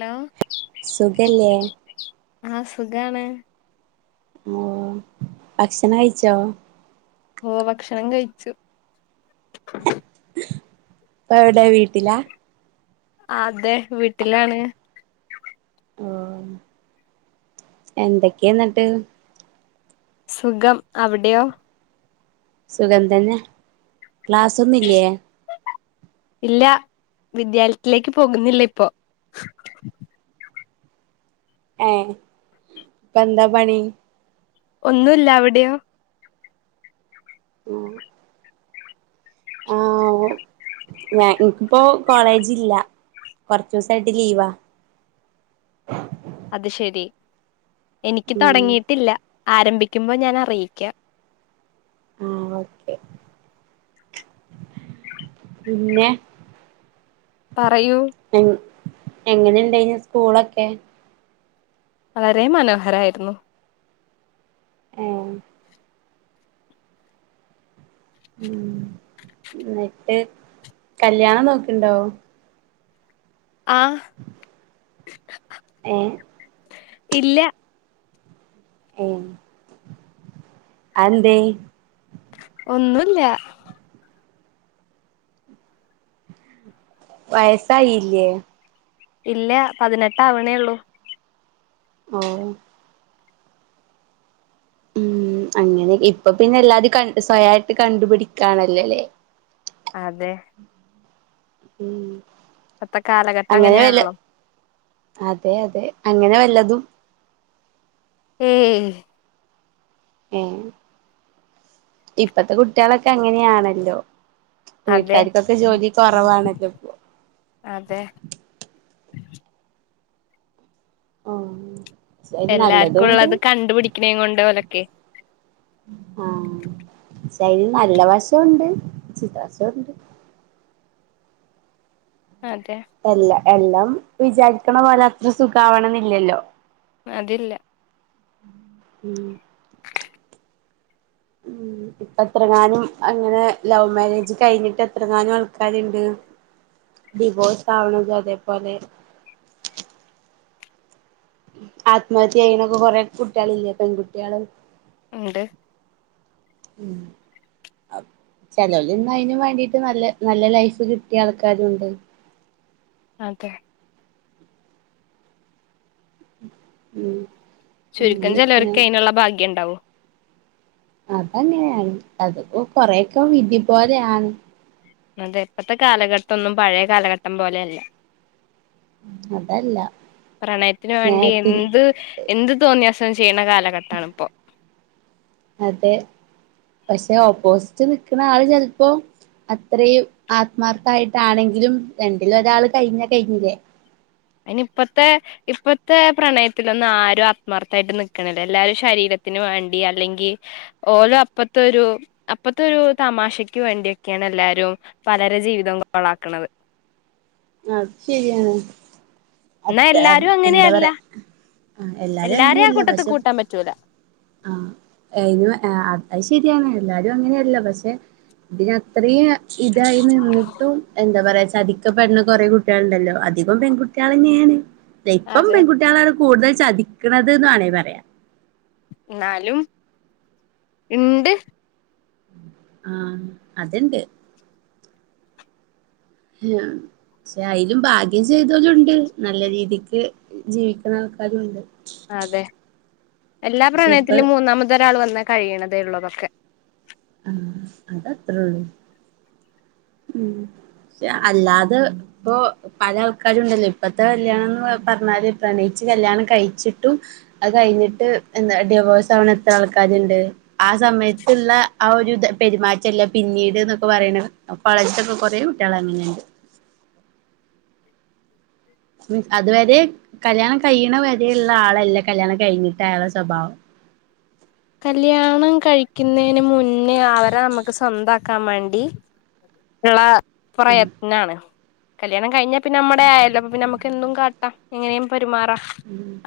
Hello സുഖല്ലെ ആഹ് സുഖാണ് ഓ ഭക്ഷണം കഴിച്ചോ ഓ ഭക്ഷണം കഴിച്ചു ഇപ്പ എവിടെ വീട്ടിലാ അതെ വീട്ടിലാണ് ഓ എന്തൊക്കെയാന്നിട്ട് സുഖം അവിടെയോ സുഖം തെന്നെ ക്ലാസൊന്നുല്ലേ വിദ്യാലത്തിലേക്ക് പോകുന്നില്ലിപ്പൊ ഏഹ് ഇപ്പാ എന്താ പണി ഒന്നൂല്ല അവിടെയോ ഉം ആവൊ ഞാൻ ഇപ്പോ കോളേജില്ല കൊറച്ച് ദിവസായിട്ട് ലീവാ അത് ശരി എനിക്ക് ഉം തൊടങ്ങിയിട്ടില്ല ആരംഭിക്കുമ്പോ ഞാനറിയിക്ക ആഹ് ഓക്കെ പിന്നെ പറയൂ എങ്ങനിണ്ടായിന് സ്കൂളൊക്കെ വളരേ മനോഹരായിരുന്നു ഏഹ് ഉം ന്നിട്ട് കല്ല്യാണം നോക്കൺണ്ടോ? ആഹ് ഏ ഇല്ല ഏഹ് അഎന്തേ? ഒന്നുല്ല വയസായില്ല്യെ ഇല്ല പതിനെട്ടാവണേ ഉള്ളൂ ഓ ഉം അങ്ങനെ ഇപ്പൊ പിന്നെ എല്ലാരും കണ്ട് സ്വയായിട്ട് കണ്ടുപിടിക്കാണല്ലോല്ലേ അതേ ഉം കാലഘട്ടം അങ്ങനെ വല്ല അങ്ങനെയാണല്ലോ അതെ അതെ അങ്ങനെ വല്ലതും ഏയ്‌ ഏ ഇപ്പത്തെ കുട്ടിയാളൊക്കെ അങ്ങനെയാണല്ലോ അതെ വീട്ടുകാർക്കൊക്കെ ജോലി കുറവാണല്ലോ ഇപ്പൊ അതെ [inaudible] ആഹ് എല്ലാർക്കും ഉള്ളത് കണ്ടുപിടിക്കണേ കൊണ്ട് ഓലൊക്കെ അയിൽ നല്ല വശോണ്ട് ചീത്ത വശോണ്ട് അതെ എല്ല എല്ലാം വിചാരിക്കണ പോലെ അത്ര സുഖാവണെന്നില്ലല്ലോ അതില്ല ഉം ഉം ഇപ്പ എത്രങ്ങാനും അങ്ങനെ ലവ് മാരേജ് കഴിഞ്ഞിട്ട് എത്രങ്ങാനും ആൾക്കാരുണ്ട് ഡിവോഴ്സ് ആവണത് അതേപോലെ ആത്മഹത്യ ചെയ്യണൊക്കെ കൊറെ കുട്ടികള് ഇല്ലേ പെൺകുട്ടികള് ഇണ്ട് ഉം ചെലോൽ ഇന്ന് അതിന് വേണ്ടിട്ട് നല്ല നല്ല ലൈഫ് കിട്ടിയ ആൾക്കാരുണ്ട് അതെ ഉം ചുരുക്കം ചിലർക്ക് അങ്ങനെയൊക്കെയാണ് അയ്നുള്ള ഭാഗ്യം ഉണ്ടാവൂ അതങ്ങെനെയാണ് അതിപ്പോ കൊറെയൊക്കെ വിധി പോലെയാണ് അതെ ഇപ്പത്തെ കാലഘട്ടൊന്നും പഴയ കാലഘട്ടം പോലെയല്ല അതല്ല പ്രണയത്തിന് വേണ്ടി സ്നേഹത്തിൽ എന്ത് എന്ത് തോന്നിയാസ ചെയ്യണ കാലഘട്ടാണ് ഇപ്പൊ അതെ പക്ഷെ ഓപ്പോസിറ്റ് നിക്കുന്ന ആള് ചെൽപ്പോ അത്രയും ആത്മാർഥായിട്ടാണെങ്കിലും രണ്ടില് ഒരാള് കഴിഞ്ഞാ കഴിഞ്ഞില്ലേ അതിന് ഇപ്പത്തെ ഇപ്പത്തെ പ്രണയത്തിലൊന്നും ആരും ആത്മാർത്ഥായിട്ട് നിക്കണില്ല എല്ലാരും ശരീരത്തിന് വേണ്ടി അല്ലെങ്കിൽ ഓലും അപ്പത്തെ ഒരു അപ്പത്തെ ഒരു തമാശക്ക് വേണ്ടിയൊക്കെയാണ് എല്ലാരും പലരെ ജീവിതം കുളാക്കണത് അത് ശരിയാണ് എന്നാ അത്ര എല്ലാരും എന്താ അങ്ങനെയല്ല പറയാ ആ എല്ലാരും എല്ലാരേം ആ അങ്ങനെയല്ല കൂട്ടത്തിൽ പക്ഷെ കൂട്ടാൻ പറ്റൂല ആ ഏഹ് അത് ശരിയാണ് എല്ലാരും അങ്ങനെയല്ല പക്ഷെ ഇതിന് അത്രയും ഇതായി നിന്നിട്ടും എന്താ പറയാ ചതിക്കപ്പെടണ കുറെ കുട്ടികളുണ്ടല്ലോ അധികോം പെൺകുട്ടികൾ തന്നെയാണ് ല്ല ഇപ്പം അതെ പെൺകുട്ടികളാ കൂടുതൽ ചതിക്കുന്നത്ന്ന്ാണേ പറയാം എന്നാലും ഉണ്ട് ആഹ അതണ്ട് ആ പക്ഷെ അതിലും ഭാഗ്യം ചെയ്തോലുംുണ്ട് നല്ല രീതിക്ക് ജീവിക്കുന്ന ആൾക്കാരുുംണ്ട് അതെ എല്ലാ പക്ഷെ ഇപ്പ പ്രണയത്തിലും മൂന്നാമത ഒരാൾ വന്നാ കഴിയണതേ ഉള്ളതൊക്കെ ആഹ അതത്രേ ഉള്ളു ഉ പെ അല്ലാതെ ഇപ്പൊ പല ആൾക്കാരും ഇണ്ടല്ലോ ഇപ്പത്തെ കല്യാണം എന്ന് പറഞ്ഞാല് പ്രണയിച്ച് കല്യാണം കഴിച്ചിട്ടും അത് കഴിഞ്ഞിട്ട് എന്താ ഡിവോഴ്സ് ആവണത്ര ആൾക്കാരുണ്ട് ആ സമയത്തുള്ള ആ ഒരു പെരുമാറ്റംല്ല പിന്നീട് എന്നൊക്കെ പറയണ അ കോളേജിൽ ഓക്കേ കൊറെേ കുട്ടികള അങ്ങനെയണ്ട് മീൻസ് അതുവരെ കല്യാണം കഴിയണ വരയുള്ള ആളല്ലേ കല്ല്യാണം കഴിഞ്ഞിട്ടായള സ്വഭാവം കല്യാണം കഴിക്കുന്നതിന് മൻേ പിന്നെ അവരെ നമ്മുക്ക് സ്വന്ത കമണ്ടി ആ പ്രയത്നാണ് കല്യാണം കഴിഞ്ഞാ പിന്ന നമ്മ ആയല്ല നമുക്ക് എന്തും കാട്ടാം എങ്ങനെയ പെമാറ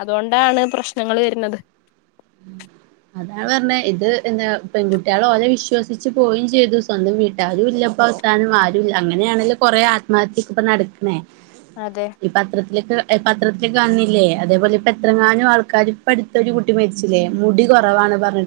അതുകൊണ്ടാണ് പ്രശ്നങ്ങള്ൾ വരുന്നത് അതാണ് പറഞ്ഞത് ഇത് എന്താ പെൺകുട്ടികള ഓലെ വിശ്വസിിച്ചച്ച് പോയും ചെയ്തു സ്വന്തം വീട്ടാരും ഇല്ലപ്പ അവസാനം ആരു ഇല്ല അങ്ങനെയാണെങ്കലും കൊറെേ ആത്മഹത്യക്ക ഇപ്പ നടക്കണേ അതെ ഈ പത്രത്തിലൊക്കെ പത്രത്തിലേക്ക് കാണില്ലേ പത്രത്തിൽ പത്രത്തിൽ കാണുന്നില്ലേ അതേപോലെ ഇപ്പോ എത്രങ്ങാനും ആൾക്കാർ ഇപ്പോ അടുത്തൊരു കുട്ടി മ അതികും പെൺകുട്ടി കളാണെന്ന്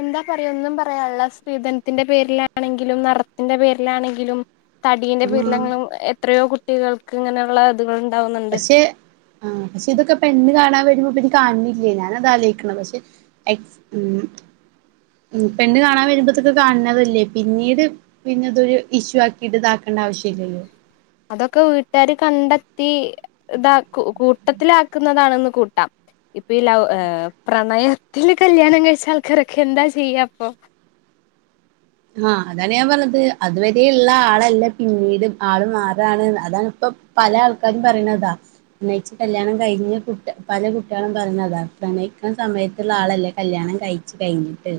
എന്താ പറയ ഒന്നും പറയുള്ള സ്ത്രീധനത്തിന്റെ പേരിലാണെങ്കിലും നടറത്തിന്റെ പേരിലാണെങ്കിലും തടീന്റെ ആഹ് പിീരിലങ്ങളും എത്രയോ കുട്ടികൾ ഇങ്ങനെയുള്ള ഇതുകൾ ഉണ്ടാവുന്നുണ്ട് പക്ഷെ ആ പക്ഷെ ഇതൊക്കെ പെണ് കാണാൻ വരുമ്പോ കാണില്ലേ ഞാന അത് ആലോചിക്കണം പക്ഷെ ഉ പെണ്ണ് കാണാൻ വരുമ്പോത്തൊക്കെ കാണണതല്ലേ പിന്നീട് പിന്നെ അതൊരു ഇഷ്യു ആക്കിട്ട് ഇതാക്കേണ്ട ആവശ്യം ഇില്ലല്ലോ അതൊക്കെ വീട്ടുകാാര് കണ്ടെത്തി ഇതാ കൂ ട്ടത്തിലാക്കുന്നതാണെന്ന് കൂട്ടാം ഇപ്പൊ ഈ ലൗ ഏർ പ്രണയത്തില് കല്യാണം കഴിച്ച ആൾക്കാരൊക്കെ എന്താ ചെയ്യാ അപ്പൊ ആഹ അതാണ് ഞാൻ പറഞ്ഞത് അതുവരെയള്ള ആളല്ലേ പിന്നീട് ആള് മാറാണ് അതാാണ് ഇപ്പ പല ആൾക്കാരും പറയുന്നതാ പ്രണയിച്ച കല്യാണം കഴിഞ്ഞ കുട്ട പല കുട്ടികളും പറയുന്നതാ പ്രണയിക്കുന്ന സമയത്തുള്ള ആളല്ലേ കല്യാണം കഴിച്ചു കഴിഞ്ഞിട്ട്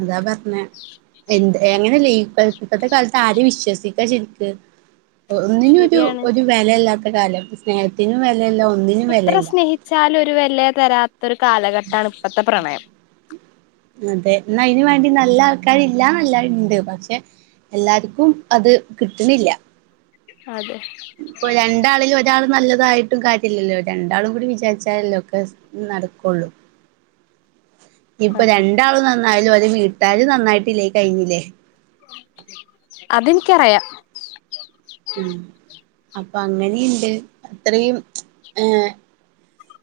അതാ പറഞ്ഞേ എന്ത് എങ്ങനെയല്ലേ ഇപ്പോത്തെ കാലത്ത് ആര വിശ്വസിക്കാ ശരിക്ക ഒന്നിനും ഒരു ശരിയാണ് ഒരു വിലയല്ല കാലം സ്നേഹന എത്ര സ്നേഹിച്ചാലും ഒരു വലയ തരാത്ത ഒരു കാലഘട്ടമാണ് ഇപ്പോഴത്തെ പ്രണയം അതെ എന്നാ അതിനന് വേണ്ടി നല്ല ആൾക്കാരില്ല നല്ല ഇണ്ട് പക്ഷെ എല്ലാർക്കും അത് കിട്ടുന്നില്ല അതെ ഇപ്പൊ രണ്ടാളിലും ഒരാൾ നല്ലത് തായിട്ടും കാര്യില്ലല്ലോ രണ്ടാളും കൂടി വിചാരിച്ചാലല്ലോ ഒക്കെ നടക്കുള്ളൂ ഇപ്പൊ അതെ രണ്ടാളും നന് ന്നായാലും ഓല് വീട്ടാര് നന്നായിട്ടില്ലേ കഴിഞ്ഞില്ലേ അതെൻക്കറിയാ ഉം അപ്പൊ അങ്ങനെയുണ്ട് അത്രയും ഏ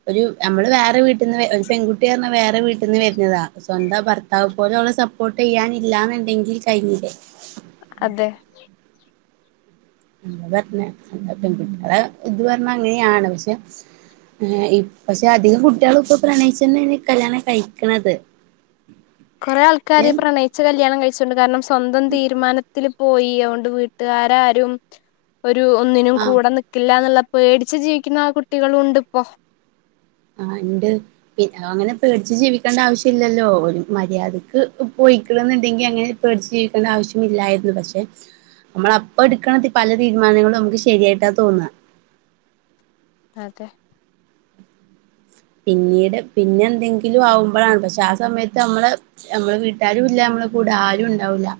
ഒരു നമ്മള് വേറെ വീട്ടിൽന്ന് ഒരു പെൺകുട്ടി പറഞ്ഞ വേറെ വീട്ടിൽന്ന് വരുന്നതാ സ്വന്താ ഭർത്താവ് പോലള്ള സപ്പോർട്ട് ചെയ്യാനല്ലാന്നുണ്ടെങ്കിൽ കഴിഞ്ഞില്ലേ അതെ അതാ പറഞ്ഞെ പെൺകുട്ടികളെ ഇത് പറഞ്ഞ അങ്ങനെയാണ് പക്ഷെ ഇ പക്ഷെ അധികം കുട്ടികളും ഇപ്പ പ്രണയിച്ചന്നെയാ കല്യാണം കഴിക്കണത് കൊറേ പക്ഷെ ആൾക്കാര് പ്രണയിച്ച കല്യാണം കഴി ച്ചുണ്ട് കാരണം സ്വന്തം തീരുമാനത്തിൽ പോയി ഔണ്ട് വീട്ടുകാരാരും ഒരു ഒന്നിനും ആഹ് കൂടെ നിക്കില്ല എന്നുള്ള പേടച്ച് ജീവിക്കുന്ന ആ കുട്ടികളു ഉണ്ട് ഇപ്പോ ആ ഉണ്ട് പിന്നെ അങ്ങനെ പേടിച്ചു ജീവിക്കേണ്ട ആവശ്യം ഇല്ലല്ലോ ഒരു മര്യാദക്ക് പോയിക്ക്ണ്ന്നുണ്ടെങ്കി അങ്ങനെ പേടിച്ചു ജീവിക്കേണ്ട ആവശ്യം ഇല്ലായിരുന്നു പക്ഷെ നമ്മൾ അപ്പ എടുക്കണം പല തീരുമാനങ്ങളും നമുക്ക് ശരിയായിട്ടാ തോന്നാ അതെ പിന്നീട് പിന്നെ എന്തെങ്കിലും ആവുമ്പോഴാണ് പക്ഷെ ആ സമയത്ത് നമ്മള് നമ്മള് വീട്ടാലും ഇല്ല നമ്മളെ കൂട ആരുണ്ടാവൂല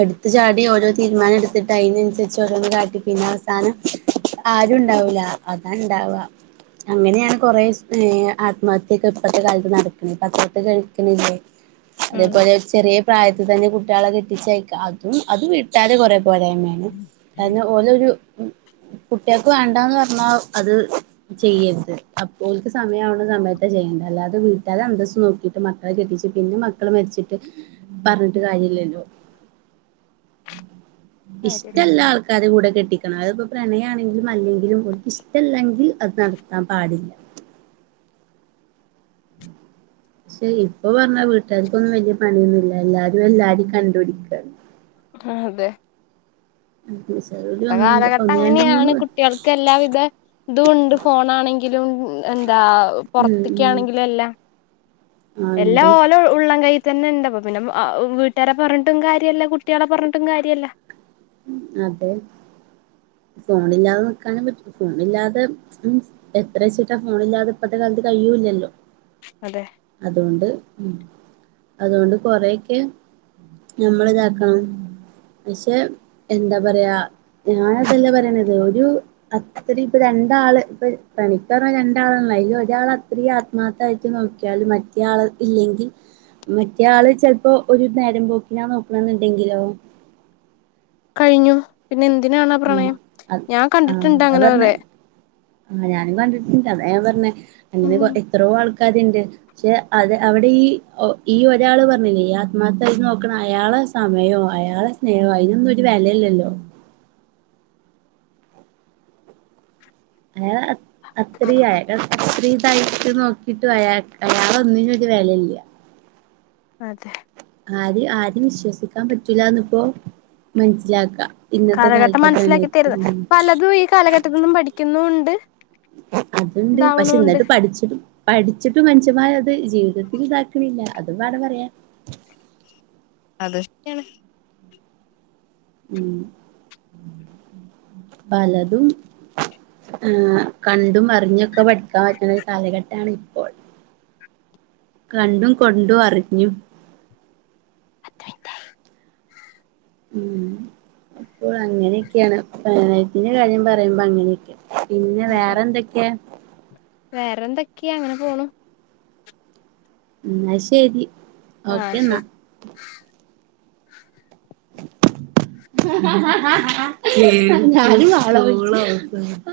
എടുത്ത ചാടി ഓരോ തീരുമാനം എടുത്തിട്ട് അതിനനുസരിച്ച് ഓരോന്ന് കാട്ടി പിന്നെ അവസാനം ആരും ഉണ്ടാവൂല അതാണ് ണ്ടവാ അങ്ങനെയാണ് കൊറെ ഏ ആത്മഹത്യക്കെ ഇപ്പത്തെ കാലത്ത് നടക്കണെ പത്രത്ത് കേൾക്ക്ണില്ലേ ഉം അതേപോലെ ചെറിയ പ്രായ ത്ത് തന്നെ കുട്ടികളെ കെ ട്ടിച്ചയക്ക അതും അത് വീട്ടാതെ കുറേ പോരായ്മയാണ് ഓലൊരു കുട്ട്യാക്കു വേണ്ടാന്ന് പറ ആ അത് ചെയ്യരുത് അപ്പോൽക്ക് സമയാവണ സമയത്ത ചെയ്യും അല്ലാതെ വീട്ടാരെ അന്തസ് നോക്കിട്ട് മക്കളെ കെട്ടിച്ച് പിന്നെ മക്കൾ മരിച്ചിട്ട് പറ ഞ്ഞിട്ട് കാര്യല്ലല്ലോ ഉം കാര്യല്ല ഇഷ്ടല്ല ആൾക്കാര് കൂടെ കെട്ടി അതിപ്പോ പ്രണയാണെങ്കിലും അല്ലെങ്കിലും ഓലിക്ക് ഇഷ്ടമില്ലെങ്കിൽ അത് നടത്താൻ പാടില്ല പക്ഷെ ഇപ്പൊ പറഞ്ഞാ വീട്ടുകാർക്കൊന്നും വല്യ പണിയൊന്നുല്ല എല്ലാരും എല്ലാരും കണ്ടുപിടിക്കാണ് അ അതെ ജോലി ഇപ്പത്തെ ഒന്നുണ്ട് കാലഘട്ടം ഒന്ന് രണ്ട് അങ്ങനെയാണ് മൂന്ന് കുട്ടികൾക്ക് എല്ലാവിധ ഇതും ഉണ്ട് ഫോണാണെങ്കിലും എന്താ ഉം ഉം പുർത്തക്കാണെങ്കിലും എല്ലാം ആ എല്ലാ ഉണ്ട് ഓലെ ഉള്ളം കൈ തന്നെ ഇണ്ടാ അപ്പ പിന്നെ വീട്ടുകാരെ പറഞ്ഞിട്ടും കാര്യമല്ല കുട്ടികളെ പറഞ്ഞിട്ടും കാര്യല്ല അതെ ഫോണില്ലാതെ നിക്കാനും പറ്റും ഫോണില്ലാതെ എത്ര ചീട്ടാ ഫോണില്ലാതെ ഇപ്പത്തെ കാലത്ത് കഴിയൂല്ലല്ലോ അതെ അതുകൊണ്ട് ഉ അതുകൊണ്ട് കൊറെയൊക്കെ നമ്മൾ ഇതാക്കണം പഷേ എന്താ പറയാ ഞൻ അതല്ലേ പറയണത് ഒരു അത്ര ഇപ്പൊ രണ്ടാള് ഇപ്പൊ പണിക്ക് പറഞ്ഞ രണ്ടാളല്ല ഒരാൾ അത്ര ആത്മാർത്ഥായിട്ട് നോക്കിയാല മറ്റേ ആൾ ഇല്ലെങ്കിൽ മറ്റേ ആള് ചെൽ പ്പോ ഒരു നേരം പോക്കിനാ നോക്കണെന്നുണ്ടെങ്കിലോ കഴിഞ്ഞു. പിന്നെ എന്തിനാണ് ആ മ്മ്. പ്രണയം അ ഞാൻ കണ്ടിട്ടുണ്ട് അതാ അങ്ങനെ പറഞ്ഞെ. കൊറേ ആ ഞാനും കണ്ടിട്ടണ്ട്. അതാ ഞാൻ പറഞ്ഞെ. അങ്ങനെ ഉം എത്രോ ആൾക്ക ര്ണ്ട്. പക്ഷെ അത് അവിടെ ഈ ഒരാള് പറഞ്ഞില്ലേ ആത്മാർത്ഥയിട്ട് നോക്കണ അയാളടെ സമയോ അയാളടെ സ്നേഹോ അതിനൊന്നും ഒരു വെലയില്ലല്ലോ അയാളെ അ അത്രീം ആയാലോ കൈവിട്ട് നോക്കിട്ട് അയാ അയാൾ ഒന്നിനും ഒരു വെലല്ല അതെ ആര് ആരേം വിശ്വസിക്കാൻ പറ്റൂല്ലാന്ന് ഇപ്പോ മനസിലാക്ക കാലഘട്ടം മനസ്സിലാക്കി തരുത്. പലതും ഈ കാലഘട്ടത്തിൽ നിന്നും പഠിക്കുന്നു ണ്ട് അതുണ്ട്. പക്ഷെ എന്നിട്ട് പഠിച്ച് പഠിച്ചിട്ട് മനുഷമാരത്‌ ജീവിതത്തിൽ ഇതാക്കണില്ല. അതും വേണ പറയാൻ അതും ശരിയാണ് മ് പലതും ങ് കണ്ടും അറിഞ്ഞൊക്കെ പഠി ക്കാൻ പറ്റുന്ന ഒരു കാലഘട്ടാണ് കണ്ടും കൊണ്ടും അറിഞ്ഞും പത്തു മിൻറ്റായി മ്മ് അപ്പോൾ അങ്ങനെയൊക്കെയാണ്. പ്രണയത്തിന്റെ കാര്യം പറയുമ്പോ അങ്ങനെയൊക്കെയാ പിന്നെ വേറെ എന്തക്കെയാ? വേറെ എന്തക്കെയാ അങ്ങനെ പോണു. എന്ന ശെരി. ങാ ശെരി. [inaudible] ഞാനും വാള വെച്ച്